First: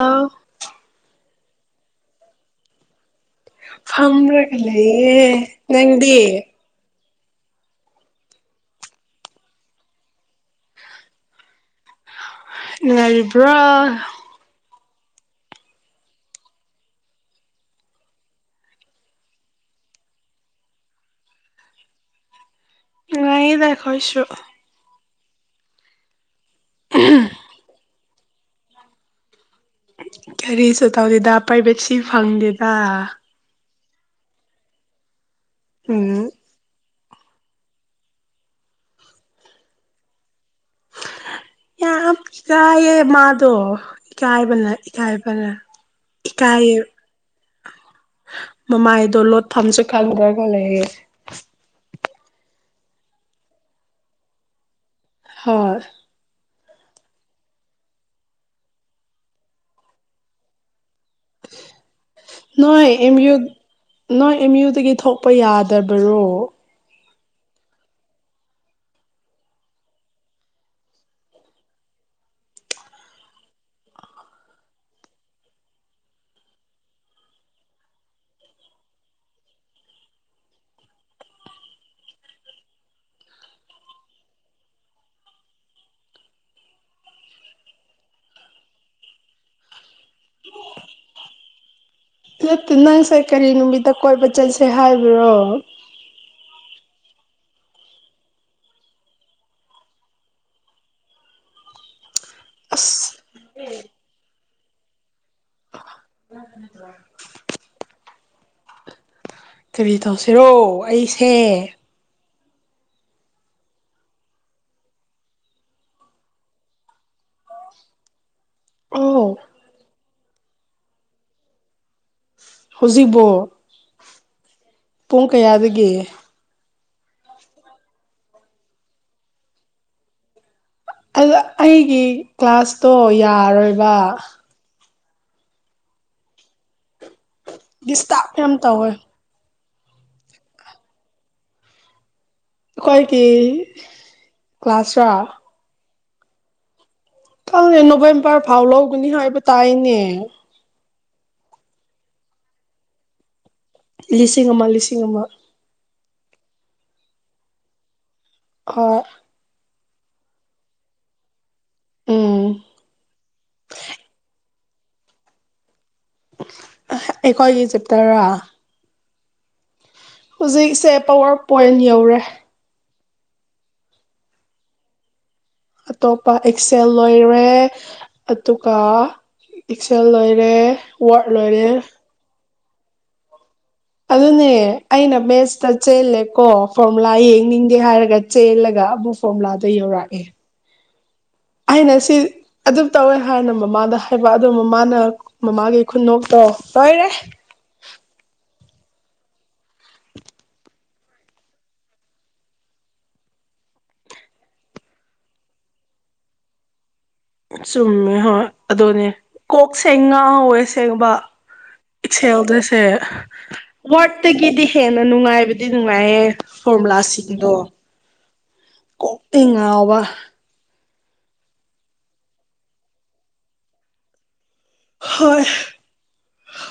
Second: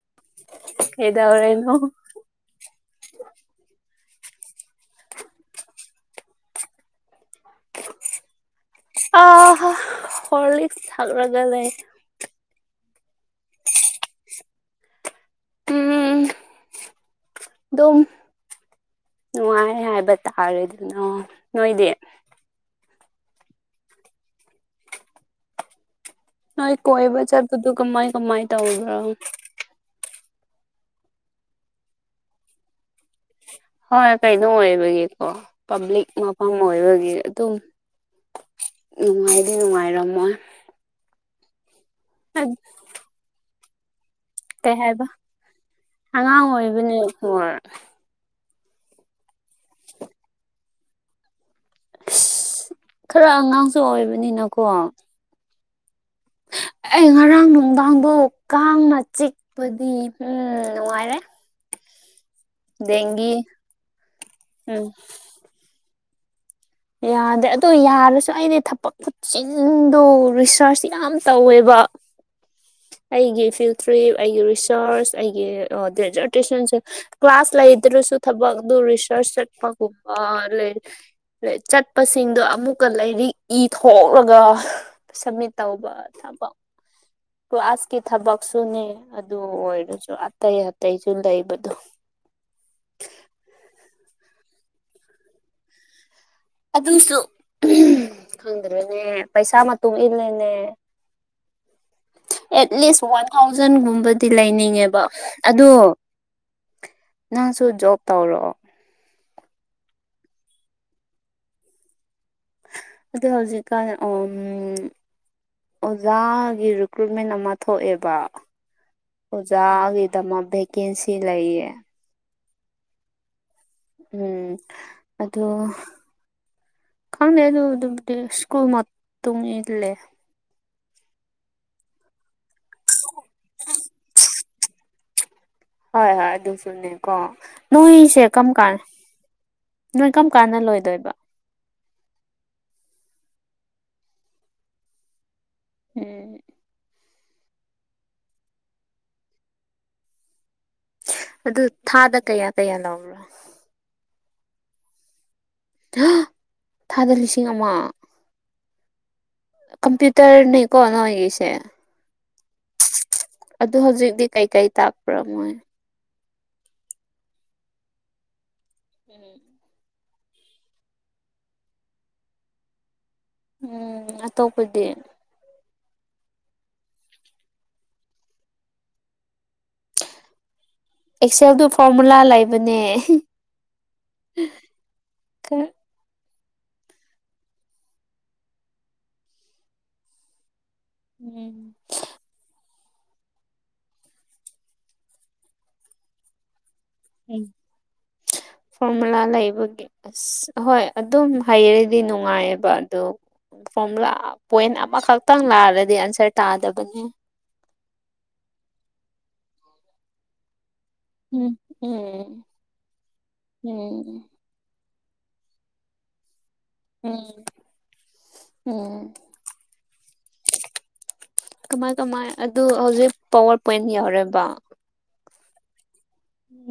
ꯑꯧ ꯍꯗꯧꯔꯦꯅꯣ ꯐꯝꯃ꯭ꯔꯒ ꯂꯩꯌꯦ ꯅꯪꯗꯤ ꯑ ꯍ ꯍꯣꯔꯂꯤꯁ ꯊꯥꯛꯂꯒ ꯂꯩ ꯉꯔꯤꯕ꯭ꯔꯣ ꯎꯝ [unintelligible] ꯑꯗꯨꯝ ꯅꯨꯡꯉꯥꯏ ꯍꯥꯏꯕ ꯇꯥꯔꯦ ꯑꯗꯨꯅ ꯅꯣꯏꯗꯤ ꯉꯗ ꯈꯣꯏꯁꯨ ꯅꯣꯏ ꯀꯣꯏꯕ ꯆꯠꯄꯗꯨ ꯀꯃꯥꯏ ꯀꯃꯥꯏ ꯇꯧꯕ꯭ꯔꯣ ꯀꯔꯤꯁꯨ ꯇꯧꯗꯦꯗ ꯄ꯭ꯔꯥꯏꯚꯦꯠ ꯁꯤ ꯐꯪꯗꯦꯗ ꯍꯣꯏ ꯀꯩꯅꯣ ꯑꯣꯏꯕꯒꯤꯀꯣ ꯄ ꯎꯝ ꯃꯐꯝ ꯑꯣꯏꯕꯒꯤ ꯑꯗꯨꯝ ꯅꯨꯡꯉꯥꯏꯗꯤ ꯅꯨꯡꯉꯥꯏꯔꯝꯃꯣꯏ ꯌꯥꯝ ꯏꯀꯥꯏꯌꯦ ꯃꯥꯗꯣ ꯏꯀꯥꯏꯕꯅ ꯀꯩ ꯏꯀꯥꯏꯕꯅ ꯏꯀꯥꯏꯌꯦ ꯍꯔ [unintelligible] ꯃꯃꯥꯏꯗꯣ ꯂꯣꯠ ꯐꯝꯁꯦ ꯈꯟꯗ꯭ꯔꯒ ꯂꯩꯌꯦ ꯈꯔ ꯑꯉꯥꯡꯁꯨ ꯑꯣꯏꯕꯅꯤꯅꯀꯣ ꯍꯣꯏ ꯑꯩ ꯉꯔꯥꯡ ꯅꯨꯡꯗꯥꯡꯗꯣ ꯀꯥꯡꯅ ꯆꯤꯛꯄꯗꯤ ꯎ ꯅꯨꯡꯉꯥꯏꯔꯦ ꯅꯣꯏ ꯑꯦꯝ ꯗꯦꯡꯒꯤ ꯌꯨ ꯅꯣꯏ ꯑꯦꯝ ꯎꯝ ꯌꯨꯗꯒꯤ ꯊꯣꯛꯄ ꯌꯥꯗꯕꯔꯣ ꯌꯥꯗ꯭ꯔꯦ ꯑꯗꯣ ꯌꯥꯔꯁꯨ ꯑꯩꯗꯤ ꯊꯕꯛ ꯈꯨꯆꯤꯟꯗꯣ ꯔꯤꯁꯔꯁ ꯌꯥꯝ ꯇꯧꯋꯦꯕ [inaudible] ꯑꯩꯒꯤ ꯐꯤꯜ ꯇ꯭ꯔꯤꯞ ꯑꯩꯒꯤ ꯔꯤꯁꯔꯁ ꯑꯩꯒꯤ ꯗꯦꯖꯔꯇꯦꯁꯟꯁꯦ ꯀ꯭ꯂꯥꯁ ꯂꯩꯗ꯭ꯔꯁꯨ ꯊꯕꯛ ꯑꯗꯨ ꯔꯤꯁꯔꯁ ꯆꯠꯄꯒꯨꯝꯕ ꯂꯩ ꯆꯠꯄꯁꯤꯡꯗꯣ ꯑꯃꯨꯛꯀ ꯂꯥꯏꯔꯤꯛ ꯏ ꯊꯣꯛꯂꯒ ꯁꯝꯃꯤꯠ ꯇꯧꯕ ꯆꯄ ꯀꯁꯀꯤ ꯊꯕꯛꯁꯨꯅꯦ ꯑꯗꯨ ꯑꯣꯏꯔꯁꯨ ꯑꯇꯩ ꯑꯇꯩꯁꯨ ꯂꯩꯕꯗꯣ ꯍꯠꯇ ꯅꯪꯁꯦ ꯀꯔꯤ ꯅꯨꯃꯤꯠꯇ ꯀꯣꯏꯕ ꯆꯠꯁꯦ ꯍꯥꯏꯕ꯭ꯔꯣ ꯑꯗꯨꯁꯨ ꯈꯪꯗ꯭ꯔꯦꯅꯦ ꯄꯩꯁꯥ ꯃꯇꯨꯡ ꯏꯜꯂꯦꯅꯦ ꯑꯦꯠꯂꯤꯁ ꯋꯥꯟ ꯑꯁ ꯊꯥꯎꯖꯟꯒꯨꯝꯕꯗꯤ ꯂꯩꯅꯤꯡꯉꯦꯕ ꯑꯗꯣ ꯅꯪꯁꯨ ꯖꯣꯕ ꯇꯧꯔꯣ ꯀꯤꯕꯤ ꯇꯧꯁꯤꯔꯣ ꯑꯩꯁꯦ ꯑ ꯍꯧꯖꯤꯛꯀꯥꯟ ꯎ ꯑꯣꯖꯥꯒꯤ ꯔꯤꯀ꯭ꯔꯨꯏꯠꯃꯦꯟ ꯑꯃ ꯊꯣꯛꯑꯦꯕ ꯑꯣ ꯑꯣꯖꯥꯒꯤꯗꯃꯛ ꯚꯦꯀꯦꯟꯁꯤ ꯂꯩꯌꯦ ꯍꯖꯤꯕ ꯎꯝ ꯑꯗꯨ ꯀꯌꯥꯗꯒꯤ ꯈꯪꯗꯦ ꯑꯗꯨꯗꯨꯕꯨꯗꯤ ꯁ꯭ꯀꯨꯜ ꯃꯇꯨꯡ ꯏꯜꯂꯦ ꯑꯗ ꯑꯩꯒꯤ ꯀ꯭ꯂꯥꯁꯇꯣ ꯌꯥꯔꯣꯏꯕ [unintelligible] ꯍꯣꯏ ꯍꯣꯏ ꯑꯗꯨꯁꯨꯨꯅꯦ ꯀꯣ ꯅꯅꯨꯡ ꯏꯁꯦ ꯗꯤꯁꯇꯥꯔꯕ ꯀꯝ ꯌꯥꯝ ꯀꯥꯥꯟ ꯇꯧꯋꯦ ꯅꯣꯏ ꯀꯔꯝ ꯀꯥꯟꯗ ꯂꯣꯏꯗꯣꯏꯕ ꯑꯩꯈꯣꯏꯒꯤ ꯀ꯭ꯂꯥꯁꯔ ꯎꯝ ꯀꯪꯉ ꯅꯣꯕꯦꯝꯕꯔ ꯐꯥꯎ ꯂꯧꯒꯅꯤ ꯍꯥꯏꯕ ꯇꯥꯏꯅꯦ ꯑꯗꯨ ꯊꯥꯗ ꯀꯌꯥ ꯀꯌꯥ ꯂꯧꯕ꯭ꯔꯣ ꯂꯤꯁꯤꯡ ꯑꯃ ꯂꯤꯁꯤꯡ ꯑꯃ ꯑ ꯊꯥꯗ ꯂꯤꯁꯤꯡ ꯑꯃ ꯍꯣꯏ ꯀꯝꯄ꯭ꯌꯨꯇꯔꯅꯤꯀꯣ ꯅ ꯑꯣꯏꯒꯤꯁꯦ ꯎꯝ ꯑꯗꯨ ꯍꯧꯖꯤꯛꯇꯤ ꯀꯩꯀꯩ ꯇꯥꯛꯄ꯭ꯔꯥ ꯃꯣꯏ ꯑꯩꯈꯣꯏꯒꯤ ꯆꯦꯞꯇꯔ ꯎꯝ ꯍꯧꯖꯤꯛꯁꯦ ꯄꯋꯥꯔ ꯄꯣꯏꯟ ꯌꯧꯔꯦ ꯎꯝ ꯑꯇꯣꯞꯄꯗꯤ ꯑꯇꯣꯞꯄ ꯑꯦꯛꯁꯦꯜ ꯂꯣꯏꯔꯦ ꯑꯗꯨꯒ ꯏꯛꯁꯟ ꯂꯣꯏꯔꯦ ꯋꯥꯔꯗ ꯑꯦꯛꯁꯦꯜꯗꯨ ꯂꯣꯏꯔꯦ ꯐꯣꯔꯃꯨꯂꯥ ꯂꯩꯕꯅꯦ ꯑꯗꯨꯅꯦ ꯑꯩꯅ ꯈꯔ ꯕꯦꯁꯇ ꯆꯦꯜꯂꯦ ꯀꯣ ꯐꯣꯔꯃꯨꯂꯥ ꯌꯦꯡꯅꯤꯡꯗꯦ ꯍꯥꯏꯔꯒ ꯆꯦꯜꯂꯒ ꯑꯃꯨꯛ ꯐꯣꯔꯃꯨꯂꯥꯗ ꯌꯧꯔꯛꯑꯦ ꯎꯝ ꯑꯩꯅ ꯁꯤ ꯑꯗꯨ ꯇꯧꯋꯦ ꯍꯥꯏꯔꯅ ꯃꯃꯥꯗ ꯍꯥꯏꯕ ꯑꯗꯣ ꯃꯃꯥꯅ ꯃꯃꯥꯒꯤ ꯈꯨꯟꯅꯣꯛꯇꯧ ꯇꯧꯏꯔꯦ ꯐꯣꯔꯃꯨꯂꯥ ꯂꯩꯕꯒꯦ ꯍꯣꯏ ꯑꯗꯨꯝ ꯍꯩꯔꯗꯤ ꯅꯨꯡꯉꯥꯏꯑꯕ ꯑꯗꯣ ꯐꯣꯔꯃꯨꯂꯥ ꯄꯣꯏꯟ ꯑꯃꯈꯛꯇꯪ ꯂꯥꯛꯔꯗꯤ ꯑꯟꯁꯔ ꯇꯥꯗꯕꯅꯦ ꯆꯨꯝꯃꯦ ꯍꯣꯏ ꯑꯗꯨꯅꯦ ꯀꯣꯛ ꯁꯦꯡ ꯉꯥ ꯍꯧꯋꯦ ꯁꯦꯡꯕ ꯎꯝ ꯏꯆꯦꯜ ꯎꯝ ꯑꯗꯨꯗꯣꯏꯁꯦ ꯎꯝ ꯋꯥꯔꯠꯇꯒꯤꯗꯤ ꯍꯦꯟꯅ ꯅꯨꯡꯉꯥꯏꯕꯗꯤ ꯅꯨꯡꯉꯥꯏꯌꯦꯦ ꯎꯝ ꯐꯣꯔꯃꯨꯂꯥꯁꯤꯡꯗꯣ ꯎꯝ ꯀꯣꯛꯇꯤ ꯉꯥꯎꯕ ꯀꯃꯥꯏ ꯀꯃꯥꯏ ꯑꯗꯨ ꯍꯧꯖꯤꯛ ꯄꯋꯥꯔ ꯄꯣꯏꯟ ꯌꯥꯎꯔꯦꯕ ꯍꯣꯏ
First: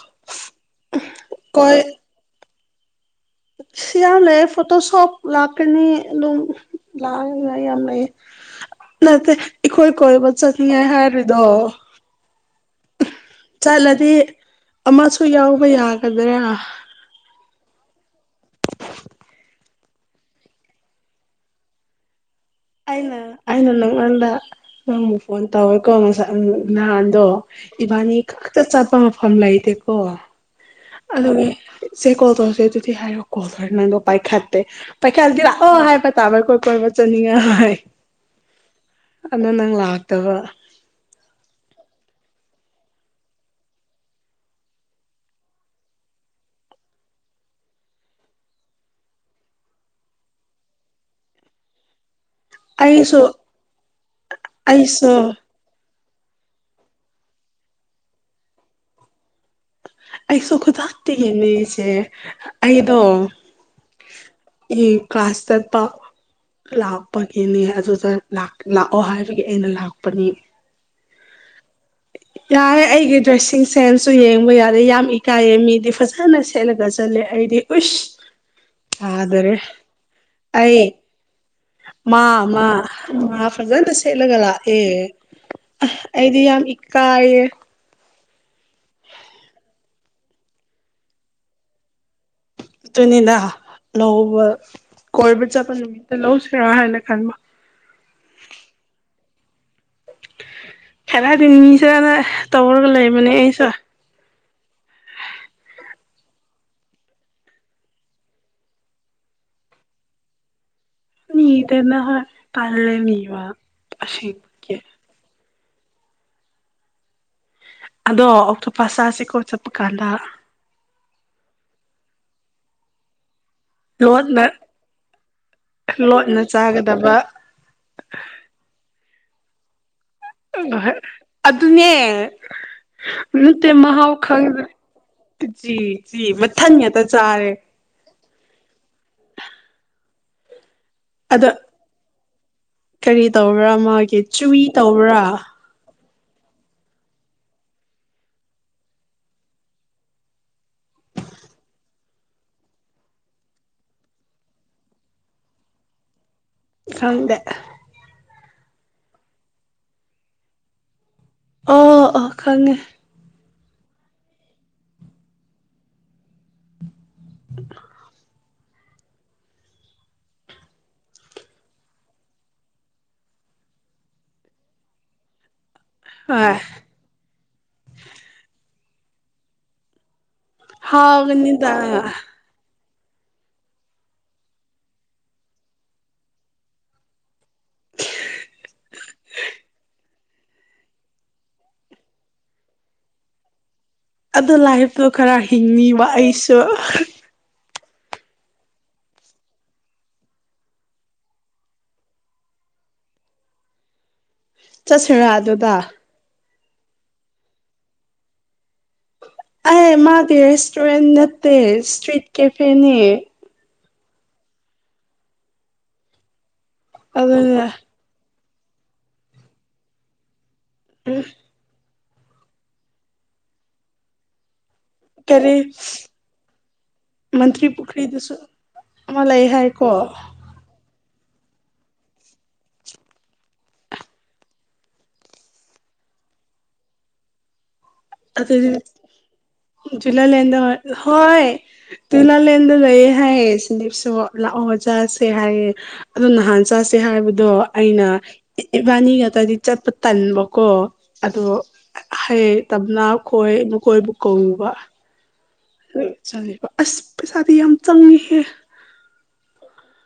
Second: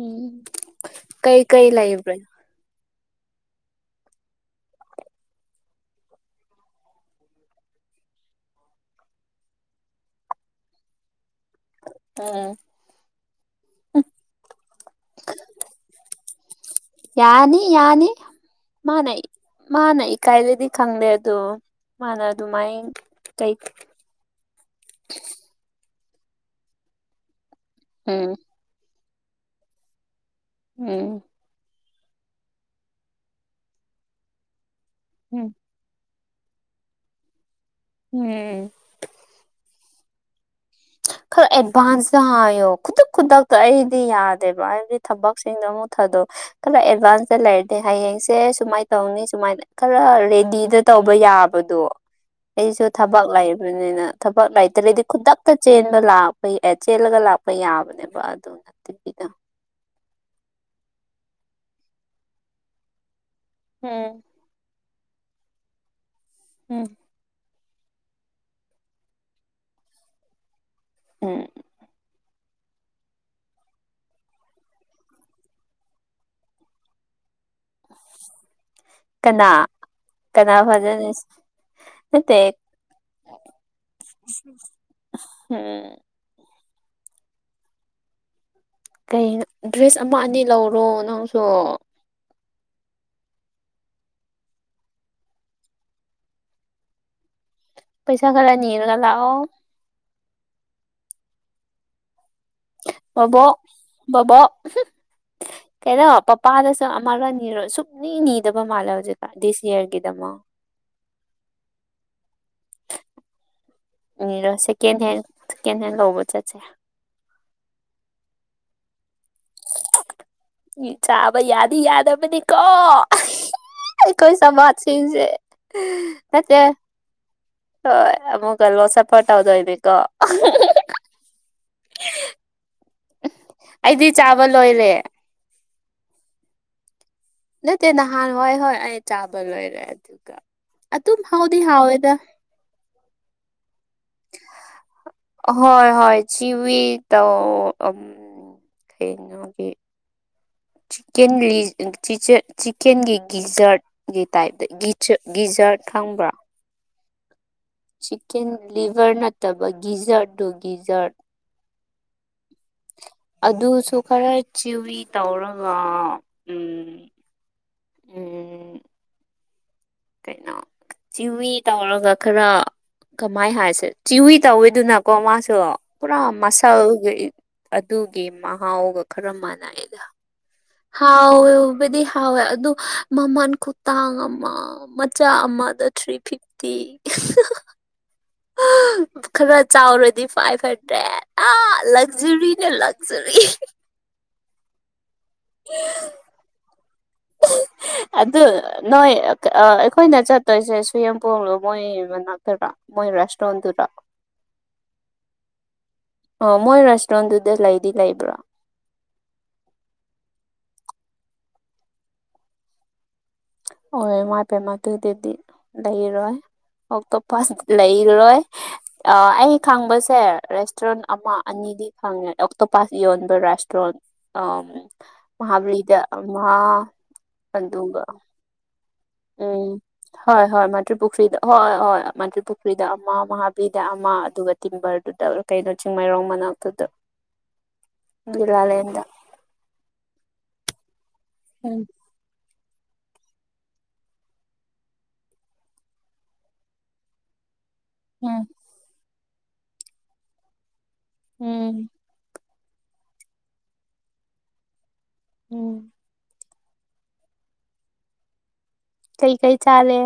ꯎꯝ ꯀꯩ ꯀꯩ ꯀꯣꯏ ꯂꯩꯕ꯭ꯔꯦ ꯁꯤ ꯌꯥꯝ ꯂꯩꯦ ꯐꯣꯇꯣ ꯁꯣꯞ ꯂꯥꯛꯀꯅꯤ ꯑꯗꯨꯝ ꯂꯥꯛꯉꯥꯏ ꯌꯥꯝ ꯂꯩ ꯅꯠꯇꯦ ꯑꯩꯈꯣꯏ ꯀꯣꯏꯕ ꯆꯠꯅꯤꯡꯉꯥꯏ ꯍꯥꯏꯔꯤꯗꯣ ꯎꯝ ꯆꯠꯂꯗꯤ ꯑꯃꯁꯨ ꯌꯥꯎꯕ ꯌꯥꯒꯗ꯭ꯔꯥ ꯌꯥꯅꯤ ꯌꯥꯅꯤ ꯃꯥꯅꯦ ꯃꯥꯅꯦ ꯀꯥꯏ ꯂꯩꯗꯤ ꯀꯪꯗꯦ ꯑꯗꯨ ꯃꯥꯅ ꯑꯗꯨꯃꯥꯏ ꯑꯩꯅ ꯑꯩꯅ ꯅꯪ ꯅꯗ ꯅꯃ ꯐꯣꯟ ꯇꯧꯋꯦꯀꯣ ꯉꯁ ꯅꯍꯥꯟꯗꯣ ꯏꯕꯥꯅꯤ ꯎꯝ ꯍꯦꯛꯇ ꯆꯠꯄ ꯃꯐꯝ ꯂꯩꯇꯦꯀꯣ ꯎꯝ ꯑꯗꯨꯒ ꯁꯦ ꯀꯣꯜ ꯇꯧꯔꯁꯦ ꯑꯗꯨꯗꯤꯤ ꯍꯥꯏꯔꯣ ꯀꯣꯔ ꯅꯗꯣ ꯄꯥꯏꯈꯥꯠꯇꯦ ꯎꯝ ꯄꯥꯏꯈꯥꯔ ꯑ ꯍꯥꯏꯦ ꯑꯔ ꯀꯣꯏ ꯀꯣꯏꯕꯆꯥꯅꯤ ꯌꯥꯥꯏ ꯎꯝ ꯑꯗꯣ ꯅꯪ ꯂꯥꯛꯇꯕ ꯈꯔ ꯑꯦꯗꯚꯥꯟꯁ ꯍꯥꯏꯌꯣ ꯈꯨꯗꯛ ꯈꯨꯗꯛꯇ ꯑꯩꯗꯤ ꯌꯥꯗꯦꯕ ꯍꯥꯏꯕꯗꯤ ꯊꯕꯛꯁꯤꯡꯗꯣ ꯑꯃꯨꯛ ꯊꯥꯗꯣꯛ ꯈꯔ ꯑꯦꯗꯚꯥꯟꯁꯇ ꯂꯩꯔꯗꯤꯦ ꯍꯌꯦꯡꯁꯦ ꯁꯨꯃꯥꯏꯅ ꯇꯧꯅꯤ ꯁꯨꯃꯥꯏꯅ ꯈꯔ ꯔꯦꯗꯤꯗ ꯇꯧꯕ ꯌꯥꯕꯗꯣ ꯑꯩꯁꯨ ꯊꯕꯛ ꯂꯩꯕꯅꯤꯅ ꯊꯕꯛ ꯂꯩꯇ꯭ꯔꯗꯤ ꯑꯩꯁꯨ ꯈꯨꯗꯛꯇ ꯆꯦꯟꯕ ꯂꯥꯛꯄ ꯆꯦꯜꯂꯒ ꯂꯥꯛꯄ ꯌꯥꯕꯅꯦꯕ ꯑꯗꯨꯅ ꯇꯤꯕꯤꯗꯣ ꯑꯩꯁꯨ ꯈꯨꯗꯇꯒꯅꯦꯁꯦ ꯑꯩꯗꯣ ꯎꯝ ꯑꯩ ꯀꯥꯁꯇꯗ ꯄ ꯎꯝ ꯂ ꯄꯒꯤꯅꯦ ꯑꯗꯨꯗ ꯂꯥꯛꯑꯣ ꯍꯥꯏꯕꯒꯤ ꯑꯩꯅ ꯂꯥꯛꯄꯅꯤ ꯑ ꯌꯥꯔꯦ ꯑꯩꯒꯤ ꯗ꯭ꯔꯦꯁꯤꯡ ꯁꯦꯟꯁꯁꯨ ꯌꯦꯡꯕ ꯌꯥꯔꯦ ꯌꯥꯝ ꯏꯀꯥꯏꯌꯦ ꯃꯤꯗꯤ ꯐꯖꯅ ꯁꯦꯠꯂꯒ ꯆꯠꯂꯦ ꯑꯩꯗꯤ ꯍꯁ ꯀꯅꯥ ꯑꯗꯨꯔꯦ ꯀꯅꯥ ꯑꯩ ꯐꯖꯅ ꯃꯥ ꯅꯠꯇꯦ ꯃꯥ ꯃꯥ ꯐ꯭ꯔꯖꯗ ꯁꯦꯠꯂꯒ ꯂ ꯑꯦ ꯎꯝ ꯑꯩꯗꯤ ꯌꯥꯝ ꯏꯀꯥꯏꯌꯦ ꯀꯩꯅꯣ ꯗ꯭ꯔꯦꯁ ꯑꯃ ꯑꯅꯤ ꯂꯧꯔꯣ ꯅꯪꯁꯨ ꯑꯗꯨꯅꯤꯅ ꯂꯧꯕ ꯀꯣꯏꯕ ꯆꯠꯄ ꯅꯨꯃꯤꯠꯇ ꯂꯧꯁꯤꯔꯥ ꯍꯥꯏꯅ ꯈꯟꯕ ꯄꯩꯁꯥ ꯀꯂꯥꯅꯤꯔꯒꯂ ꯍꯦꯗꯗꯤꯅꯤꯁꯅ ꯕꯣ ꯕꯥꯣ ꯍꯗꯣ ꯄꯄꯥꯗꯁꯨ ꯑꯃꯒ ꯅꯤꯔꯣ ꯁꯨꯞꯅꯤ ꯅꯤꯗꯕ ꯃꯥꯜꯂꯦ ꯍꯧꯖꯤꯛꯀ ꯗꯤꯁ ꯌꯔꯒꯤꯗ ꯑꯃꯨꯛ ꯃꯤꯗꯅ ꯍ ꯇꯔꯂꯦ ꯃꯤꯕ ꯀꯦꯟ ꯍꯦꯟ ꯀꯦꯟ ꯍꯦꯟ ꯂꯧꯕ ꯆꯠꯁꯦ ꯑꯗꯣ ꯑꯇꯣꯞ ꯄꯁꯁꯤꯦꯀꯣ ꯆꯠꯄ ꯀꯥꯟꯗ ꯆꯥꯕ ꯌꯥꯗꯤ ꯌꯥꯗꯕꯅꯤꯀꯣ ꯀꯣꯏ ꯂꯣꯠꯅ ꯆ ꯃ ꯁꯤꯁꯦ ꯂꯣꯠꯅ ꯅꯦ ꯆꯥꯒꯗꯕ ꯍꯣꯏꯨꯛꯒꯂ ꯃꯁ ꯐꯠꯗꯣꯏꯅꯦꯀꯣ ꯣꯏ ꯑꯗꯨꯅꯦ ꯅꯠꯇꯦ ꯑꯩꯗꯤ ꯃꯍꯥꯎ ꯆꯥꯕ ꯈꯪꯗ꯭ꯔꯦ ꯂꯣꯏꯔꯦ ꯃꯊꯌꯥ ꯇ ꯆꯥꯔꯦ ꯅꯠꯇꯦ ꯅꯍꯥꯟ ꯍꯣꯏ ꯍꯣꯏ ꯑꯩ ꯆꯥꯕ ꯂꯣꯏꯔꯦ ꯑꯗꯨꯒ ꯑꯗꯨꯝ ꯑꯗꯣ ꯍꯥꯎꯗꯤ ꯍꯥꯎꯋꯦꯗ ꯀꯔꯤ ꯇꯧꯕ꯭ꯔꯥ ꯃꯥꯒꯤ ꯆꯨꯋꯏ ꯇꯧꯕ꯭ꯔꯥ ꯍꯣꯏ ꯍꯣꯏ ꯆꯤꯋꯤ ꯇ ꯀꯩꯅꯣꯒꯤ ꯆꯤꯀꯦꯟ ꯂꯤ ꯆꯤꯀꯦꯟꯒꯤ ꯒꯤꯖꯔꯠ ꯒꯤ ꯇꯥꯏꯞꯇ ꯒꯤ ꯒꯤꯖꯔꯠ ꯈꯪꯕ꯭ꯔꯥ ꯍꯗꯦ ꯆꯤꯛꯀꯦꯟ ꯂꯤꯚꯔ ꯅꯠꯇꯕ ꯒꯤꯖꯔꯠꯗꯨꯨ ꯒꯤꯖꯔꯠ ꯑ ꯑꯥ ꯈꯪꯉꯦ ꯑꯗꯨꯁꯨ ꯈꯔ ꯆꯤꯋꯤ ꯇꯧꯔꯒ ꯎꯝ ꯎ ꯎ ꯀꯩꯅꯣ ꯆꯤꯋꯤ ꯇꯧꯔꯒ ꯈꯔ ꯀꯃꯥꯏ ꯍꯥꯏꯁꯦ ꯆꯤꯋꯨꯏ ꯇꯧꯋꯤꯗꯨꯅꯀꯣ ꯃꯥꯁꯨ ꯄꯨꯔꯥ ꯍꯣꯏ ꯃꯁꯥꯜꯒ ꯑꯗꯨꯒꯤ ꯃꯍꯥꯎꯒ ꯈꯔ ꯃꯥꯟꯅꯩꯗ ꯍꯥꯎꯒꯅꯤꯗ ꯍꯥꯎꯕꯗꯤ ꯍꯥꯎ ꯑꯗꯨ ꯃꯃꯟ ꯈꯨꯇꯥꯡ ꯑꯃ ꯃꯆꯥ ꯑꯃꯗ ꯊ꯭ꯔꯤ ꯐꯤꯐꯇꯤ ꯈꯔ ꯆꯥꯎꯔꯗꯤ ꯐꯥꯏꯚ ꯍꯟꯗ꯭ꯔꯦꯠ ꯑ ꯂꯛꯖꯔꯤꯅꯦ ꯂꯛꯖꯔꯤ ꯑ ꯂꯥꯏꯐꯇꯣ ꯈꯔ ꯍꯤꯡꯉꯕ ꯑꯩꯁꯨ ꯑꯗꯨ ꯅꯣꯏ ꯑꯩꯈꯣꯏꯅ ꯆꯠꯇꯣꯏꯁꯦ ꯁꯨꯌꯦꯄꯣꯕꯣ ꯃꯣꯏ ꯃꯅꯥꯛꯇꯕꯥ ꯃꯣꯏ ꯔꯁꯣꯗꯨꯔ ꯆꯠꯁꯤꯔꯥ ꯑꯗꯨꯗ ꯑ ꯃꯣꯏ ꯔꯦꯁꯇꯨꯔꯦꯟꯗꯨꯗ ꯂꯩꯗꯤ ꯂꯩꯕ꯭ꯔꯥ ꯑꯩ ꯃꯥꯒꯤ ꯔꯦꯁꯇꯨꯔꯦꯟ ꯅꯠꯇꯦ ꯏꯁꯇ꯭ꯔꯤꯠ ꯀꯦꯐꯦꯅꯦ ꯑꯣꯣꯏ ꯃꯥꯏ ꯏ ꯄꯦ ꯃ ꯑꯗꯨꯗꯨꯗꯤ ꯂꯩꯔꯣꯏꯛꯇꯣ ꯑꯗꯨꯅ ꯂꯩ ꯏꯔꯣꯏ ꯑꯩ ꯈꯪꯕꯁꯦ ꯔꯦꯁꯇꯨꯔꯦꯟ ꯑꯃ ꯑꯅꯤꯗꯤ ꯍꯪꯉꯦ ꯑꯣꯛꯇꯣ ꯄꯥꯁ ꯌꯣꯟꯕ ꯔꯥꯁꯇ꯭ꯔꯣꯟ ꯑ ꯀꯔꯤ ꯃꯍꯥꯕꯔꯤꯗ ꯃꯥ ꯃꯟꯇ꯭ꯔꯤ ꯑꯗꯨꯒ ꯄꯨꯈ꯭ꯔꯤꯗꯨꯁꯨ ꯑꯃ ꯂꯩ ꯎꯝ ꯍꯥꯏꯀꯣ ꯍꯣꯏ ꯍꯣꯏ ꯃꯥ ꯇ꯭ꯔꯤꯄꯨꯈ꯭ꯔꯤꯗ ꯍꯣꯏ ꯍꯣꯏ ꯃꯥ ꯇ꯭ꯔꯤꯄꯨꯈ꯭ꯔꯤꯗ ꯑꯃ ꯃꯍꯥꯕꯤꯗ ꯑꯃ ꯑꯗꯨꯒ ꯇꯤꯝꯕꯔꯗꯨꯗ ꯀꯩꯅꯣ ꯆꯤꯡꯃꯩꯔꯣꯡ ꯃꯅꯥꯛꯇꯨꯗ ꯑ ꯒꯤꯂꯥꯂꯦꯟꯗ ꯖꯨꯂ ꯂꯗ ꯍꯣꯏ ꯎꯝ ꯇꯨ ꯂꯥꯜꯂꯦꯟꯗ ꯂꯩꯌꯦ ꯍ ꯁꯤꯟꯗꯤ ꯐꯁꯨ ꯂꯥꯛꯑꯣꯖꯥꯁꯦ ꯍꯥꯏꯌꯦ ꯑꯗꯣ ꯅꯍꯥꯟ ꯆꯥꯁꯦ ꯍꯥꯏꯕꯗꯣ ꯑꯩꯅ ꯎꯝ ꯏꯕꯥꯅꯤ ꯉꯥꯛꯇꯗꯤ ꯆꯠꯄ ꯇꯟꯕꯀꯣ ꯑꯗꯣ ꯎꯝ ꯍꯌꯦ ꯇꯞꯅ ꯈꯣꯏ ꯃꯈꯣꯏꯕꯨ ꯀꯧꯕꯧꯕ ꯎꯝ ꯕ ꯑꯁ ꯄꯩꯁꯥꯗꯤ ꯌꯥꯝ ꯆꯪꯉꯤꯍꯦ ꯀꯩ ꯀꯩ ꯆꯥꯂꯦ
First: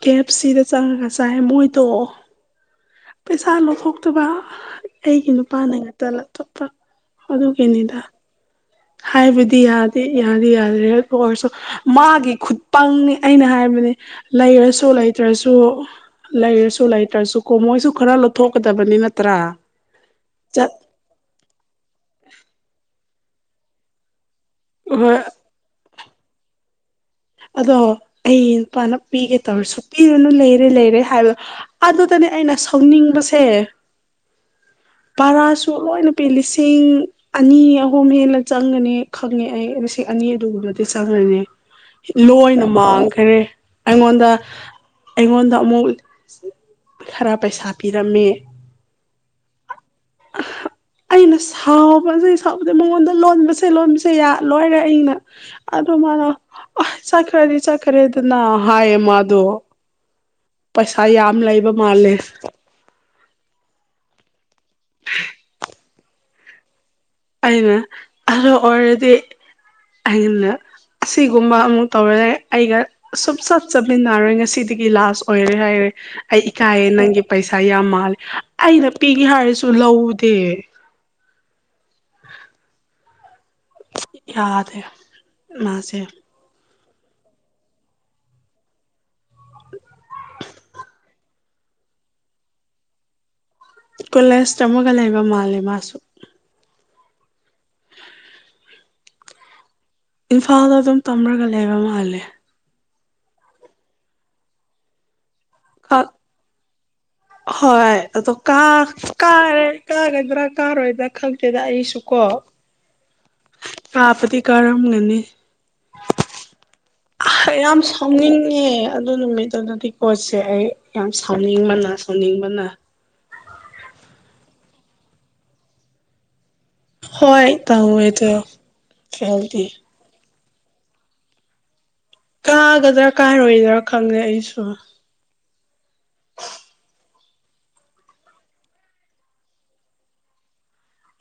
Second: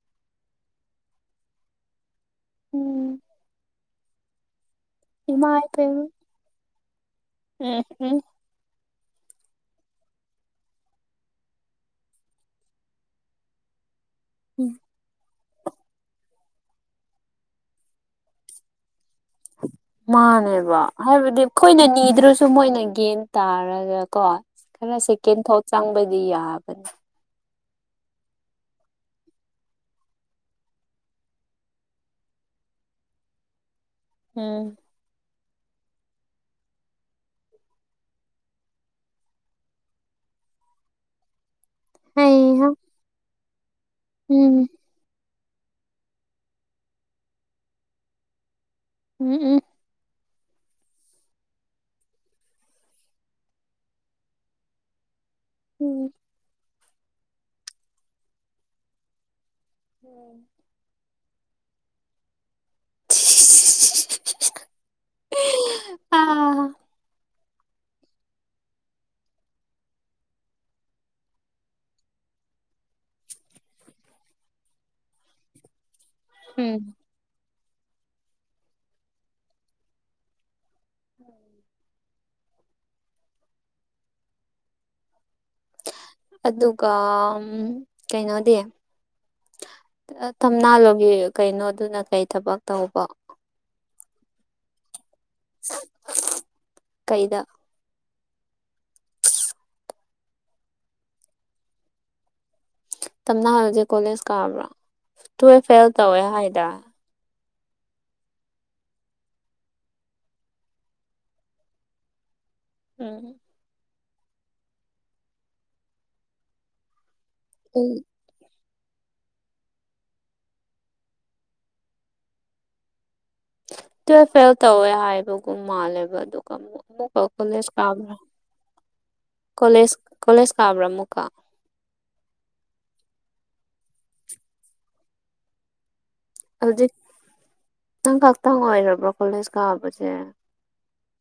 ꯀꯦ ꯑꯦꯐ ꯁꯤꯗ ꯆꯪꯉꯒ ꯆꯥꯏ ꯃꯣꯏꯗꯣ ꯎꯝ ꯄꯩꯁꯥ ꯂꯧꯊꯣꯛ ꯑ ꯑꯩꯒꯤ ꯏꯃꯥ ꯅꯨꯄꯥꯅ ꯏꯕꯦꯝꯃ ꯉꯥꯛꯇ ꯂꯇꯣꯞꯄ ꯎꯝ ꯑꯗꯨꯒꯤꯅꯤꯗ ꯎꯝ ꯍꯥꯏꯕꯗꯤ ꯌꯥꯗꯤ ꯌꯥꯗꯤ ꯌꯥꯗ꯭ꯔꯦ ꯑꯧ ꯑꯣꯏꯔꯁꯨ꯫ ꯃꯥꯒꯤ ꯈꯨꯠꯄꯪꯅꯤ ꯑꯩꯅ ꯍꯥꯏꯕꯅꯦ ꯂꯩꯔꯁꯨ ꯂꯩꯇ꯭ꯔꯁꯨ꯫ ꯂꯩꯔꯁꯨ ꯂꯩꯇ꯭ꯔꯁꯨ ꯀꯣ ꯃꯣꯏꯁꯨ ꯈꯔ ꯂꯧꯊꯣꯛꯀꯗꯕꯅꯤ ꯅꯠꯇ꯭ꯔꯥ꯫ ꯆꯠ ꯃꯥꯅꯦꯕ ꯍꯥꯏꯕꯗꯤ ꯑꯩꯈꯣꯏꯅ ꯅꯤꯗ꯭ꯔꯁꯨ ꯃꯣꯏꯅ ꯒꯦꯟ ꯇꯥꯔꯒꯀꯣ ꯈꯔ ꯍꯣꯏ ꯁꯦꯀꯦꯟ ꯊꯣꯠ ꯆꯥꯡꯕꯗꯤ ꯌꯥꯕꯅꯤ꯫ ꯑꯗꯣ ꯑꯩ ꯅꯨꯄꯥꯅ ꯄꯤꯒꯦ ꯇꯧꯔꯁꯨ ꯄꯤꯔꯨꯅꯨ ꯂꯩꯔꯦ ꯂꯩꯔꯦ ꯍꯥꯏꯕꯣ ꯑꯗꯨꯗꯅꯦ ꯑꯩꯅ ꯁꯧꯅꯤꯡꯕꯁꯦ꯫ ꯎꯝ꯫ ꯕꯔꯥꯁꯨ ꯂꯣꯏꯅ ꯄꯤ ꯂꯤꯁꯤꯡ ꯑꯅꯤ ꯑꯍꯨꯝ ꯍꯦꯂ ꯆꯪꯒꯅꯤ ꯈꯪꯉꯦ ꯑꯩ ꯉꯁꯤ ꯑꯅꯤ ꯑꯗꯨꯒꯨꯝꯕꯗꯤ ꯆꯪꯉꯅꯤ ꯂꯣꯏꯅ ꯑꯩꯍꯥ ꯃꯥꯡꯈ꯭ꯔꯦ ꯑꯩꯉꯣꯟꯗ ꯎꯝ ꯑꯩꯉꯣꯟꯗ ꯑꯃꯨꯛ ꯈꯔ ꯄꯩꯁꯥ ꯄꯤꯔꯝꯃꯦ ꯎꯝ ꯎꯝ ꯑ ꯑꯩꯅ ꯁꯥꯎꯕꯁ ꯁꯥꯎꯕꯗ ꯃꯉꯣꯟꯗ ꯂꯣꯟꯕꯁꯦ ꯂꯣꯟꯕꯁꯦ ꯌꯥ ꯂꯣꯏꯔꯦ ꯑꯩꯅ ꯑꯗꯨ ꯎꯝ ꯃꯥꯅ ꯑ ꯆꯠꯈ꯭ꯔꯗꯤ ꯆꯠꯈ꯭ꯔꯦꯗꯅ ꯍꯥꯏꯌꯦ ꯃꯥꯗꯣ ꯎꯝ ꯄꯩꯁꯥ ꯌꯥꯝ ꯂꯩꯕ ꯃꯥꯜꯂꯦ [unintelligible] [unintelligible] ꯑꯥ꯫ ꯑꯩꯅ ꯑꯗꯣ ꯑꯣꯏꯔꯗꯤ ꯑꯩꯅ ꯑꯁꯤꯒꯨꯝꯕ ꯑꯃꯨꯛ ꯇꯧꯔꯦ ꯑꯩꯒ꯫ ꯁꯨꯝ ꯆꯞ ꯆꯞꯃꯤꯟꯅꯔꯣꯏ ꯉꯁꯤꯗꯒꯤ ꯂꯥꯁ ꯑꯣꯏꯔꯦ ꯍꯥꯏꯔꯦ꯫ ꯑꯩ ꯎꯝ ꯏꯀꯥꯏꯌꯦ ꯅꯪꯒꯤ ꯄꯩꯁꯥ ꯌꯥꯝ ꯃꯥꯜꯂꯦ ꯑꯩꯅ ꯄꯤꯒꯦ ꯍꯥꯏꯔꯁꯨ ꯂꯧꯗꯦ꯫ [inaudible] ꯌꯥꯗꯦ ꯃꯥꯁꯦ꯫ ꯑꯗꯨꯒ ꯑꯝ ꯀꯩꯅꯣꯗꯤ ꯊꯝꯅꯥꯂꯣꯒꯤ ꯀꯩꯅꯣꯗꯨꯅ ꯀꯩ ꯊꯕꯛ ꯇꯧꯕ꯫ ꯀꯣꯂꯦꯖ ꯇꯃꯒ ꯂꯩꯕ ꯃꯥꯜꯂꯦ ꯃꯥꯁꯨ꯫ ꯀꯩꯗ꯫ ꯏꯝꯐꯥꯜꯗ ꯑꯗꯨꯝ ꯇꯝꯔꯒ ꯂꯩꯕ ꯃꯥꯜꯂꯦ꯫ ꯇꯝꯅꯍꯜ ꯖꯦ ꯀꯣꯂꯦꯖ ꯀꯥꯕ꯭ꯔꯣ ꯇꯨꯌꯦꯜꯐ ꯐꯦꯜ ꯈ ꯇꯧꯋꯦ ꯍꯥꯏꯗ ꯍꯣꯏ ꯑꯗꯣ ꯀꯥ ꯀꯥꯔꯦ ꯀꯥꯒꯗ꯭ꯔꯥ ꯀꯥꯔꯣꯏꯗ꯭ꯔꯥ ꯈꯪꯗꯦꯗ ꯑꯩꯁꯨ ꯀꯣ ꯎꯝ꯫ ꯄꯥꯄꯗꯤ ꯀꯥꯔꯝꯒꯅꯤ꯫ ꯌꯥꯝ ꯎꯝ ꯁꯥꯎꯅꯤꯡꯉꯦ ꯑꯗꯨ ꯅꯨꯃꯤꯠꯇ ꯗꯨꯨꯗꯗꯤ ꯀꯣꯆꯁꯦ ꯑꯩ ꯌꯥꯝ ꯁꯥꯎꯅꯤꯡꯕꯅ ꯁꯥꯎꯅꯤꯡꯕꯅ꯫ ꯇꯨꯌꯦꯜꯐ ꯐꯦꯜ ꯇꯧꯋꯦ ꯍꯥꯏꯕꯒꯨꯝ ꯃꯥꯜꯂꯦꯕ ꯑꯗꯨꯒ ꯑꯃꯨꯛ ꯑꯃꯨꯛꯀ ꯍꯣꯏ ꯀꯣꯂꯦꯖ ꯇꯧꯋꯦ ꯀꯥꯕ꯭ꯔꯥ ꯑꯗꯣ ꯐꯦꯜꯗꯤ ꯀꯣꯂꯦꯖ ꯀꯣꯂꯦꯖ ꯀꯥꯕ꯭ꯔꯥ ꯑꯃꯨꯛꯀ꯫ ꯀꯥꯒꯗ꯭ꯔꯥ ꯀꯥꯔꯣꯏꯗ꯭ꯔꯥ ꯈꯪꯉꯦ ꯑꯩꯁꯨ꯫ ꯍꯧꯖꯤꯛ ꯅꯪ ꯈꯛꯇꯪ ꯑꯣꯏꯔꯕꯣ ꯀꯣꯂꯦꯖ ꯀꯥꯕꯁꯦ꯫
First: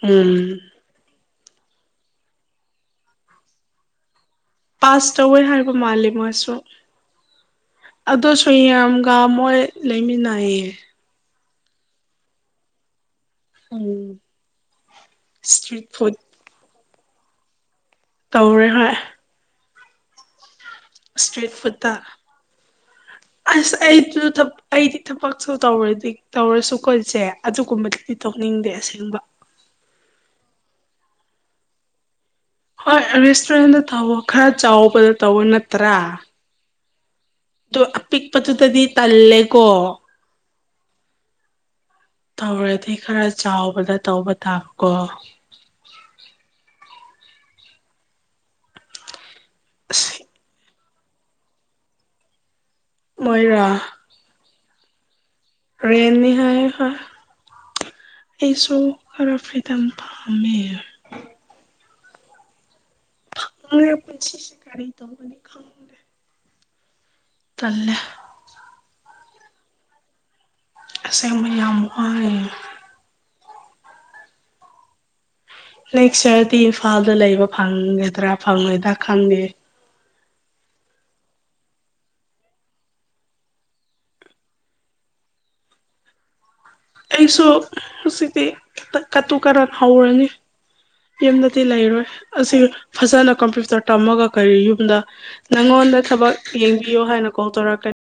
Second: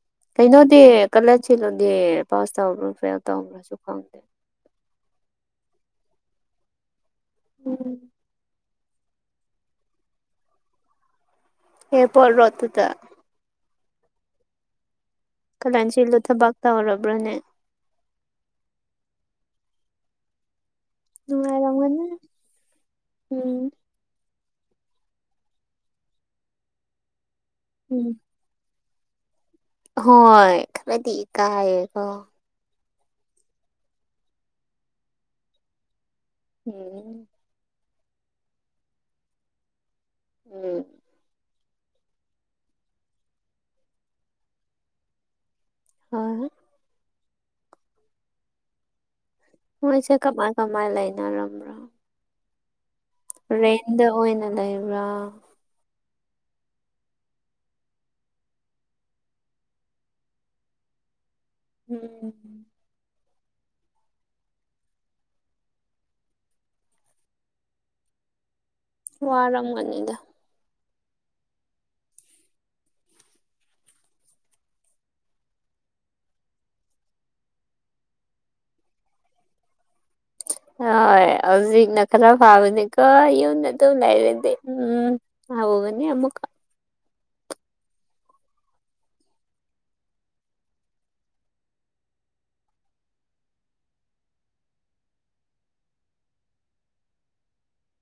ꯎꯝ ꯀꯩꯅꯣꯗꯤ ꯀꯂ ꯁꯤꯜꯂꯣꯗꯤ ꯄꯥꯁ ꯇꯧꯕ꯭ꯔꯥ ꯐꯦꯜ ꯇꯕ꯭ꯔꯥꯁꯨ ꯈꯪꯗꯦ ꯄꯥꯁ ꯇꯧꯋꯦ ꯍꯥꯏꯕ ꯃꯥꯂꯦ ꯃꯣꯏꯁꯨ ꯎꯝ ꯑꯗꯨꯁꯨ ꯌꯥꯝ ꯀꯥ ꯃꯣꯏ ꯂꯩꯃꯤꯟꯅꯌꯦ꯫ ꯑꯦꯔꯄ꯭ꯔꯣꯠ ꯔꯣꯗ ꯇꯨꯗ꯫ ꯎꯝ꯫ ꯏꯁꯇ꯭ꯔꯤꯠ ꯀꯜꯂꯥꯢꯟꯁꯤꯜꯗꯨ ꯐꯨꯗ ꯊꯕꯛ ꯇꯧꯔꯕ꯭ꯔꯅꯦ꯫ ꯇꯧꯔꯦ ꯍꯣꯏ꯫ ꯁꯇ꯭ꯔꯤꯠ ꯐꯨꯠꯇ꯫ ꯅꯨꯡꯉꯥꯏꯔꯝꯒꯅꯤ ꯎꯝ ꯑꯁ ꯑꯩꯁꯨ ꯊꯕ ꯑꯩꯗꯤ ꯊꯕꯛꯁꯨ ꯇꯧꯔꯗꯤ ꯇꯧꯔꯁꯨ ꯀꯣꯢꯖꯦ ꯎꯝ ꯑꯗꯨꯒꯨꯝꯕꯗꯨꯗꯤ ꯇꯧꯅꯤꯡꯗꯦ ꯑꯁꯦꯡꯕ ꯍꯣꯏ ꯈꯔꯗꯤ ꯀꯥꯏꯑꯀꯣ ꯍꯣꯏ ꯔꯦꯁꯇꯨꯔꯦꯟꯗ ꯇꯧꯕ ꯈꯔ ꯆꯥꯎꯕꯗ ꯇꯧꯕ ꯅꯠꯇ꯭ꯔꯥ ꯎꯝ ꯑꯗꯨ ꯑꯄꯤꯛꯄꯗꯨꯗꯗꯤ ꯇꯜꯂꯦꯀꯣ ꯎꯝ ꯇꯧꯔꯗꯤ ꯈꯔ ꯆꯥꯎꯕꯗ ꯇꯧꯕ ꯇꯥꯕꯀꯣ ꯑ ꯑꯁ ꯍꯣꯏꯁꯦ ꯀꯃꯥꯏ ꯀꯃꯥꯏ ꯂꯩꯅꯔꯝꯕ꯭ꯔꯣ꯫ ꯃꯣꯏꯔꯥ ꯔꯦꯟꯗ ꯑꯣꯏꯅ ꯂꯩꯕ꯭ꯔꯥ꯫ ꯔꯦꯅꯤ ꯍꯥꯏ ꯍ ꯑꯩꯁꯨ ꯈꯔ ꯐ꯭ꯔꯤꯗꯝ ꯄꯥꯝꯃꯦ꯫ ꯎꯝꯝ꯫ [unintelligible] ꯇꯜꯂꯦ꯫ ꯋꯥꯔꯝꯒꯅꯤꯗ꯫ ꯑꯁꯦꯡꯕ ꯌꯥꯝ ꯋꯥꯢꯌꯦ꯫ ꯅꯦꯛꯁ ꯌꯔꯗꯤ ꯏꯝꯐꯥꯜꯗ ꯂꯩꯕ ꯐꯪꯒꯗ꯭ꯔꯥ ꯐꯪꯉꯣꯏꯗ꯭ꯔꯥ ꯈꯪꯗꯦ꯫ ꯍꯣꯏ ꯍꯧꯖꯤꯛꯅ ꯈꯔ ꯐꯥꯕꯅꯤꯀꯣ ꯌꯨꯝꯗ ꯑꯗꯨꯝ ꯂꯩꯔꯗꯤ ꯎꯝ ꯍ ꯍꯒꯅꯤꯃꯛ ꯑꯩꯁꯨ ꯍꯧꯖꯤꯛꯇꯤ ꯀꯠꯇꯨ ꯀꯔ ꯍꯥꯎꯔꯅꯤꯦ ꯌꯦꯝꯅꯗꯤ ꯂꯩꯔꯣꯏ ꯑꯁꯤ ꯐꯖꯅ ꯀꯝꯄ꯭ꯌꯨꯇꯔ ꯇꯝꯃꯒ ꯀꯔꯤ ꯌꯨꯝꯗ ꯅꯪꯉꯣꯟꯗ ꯊꯕꯛ ꯌꯦꯡꯕꯤꯌꯣ ꯍꯥꯏꯅ ꯀꯣꯜ ꯇꯧꯔꯛꯀꯅꯤ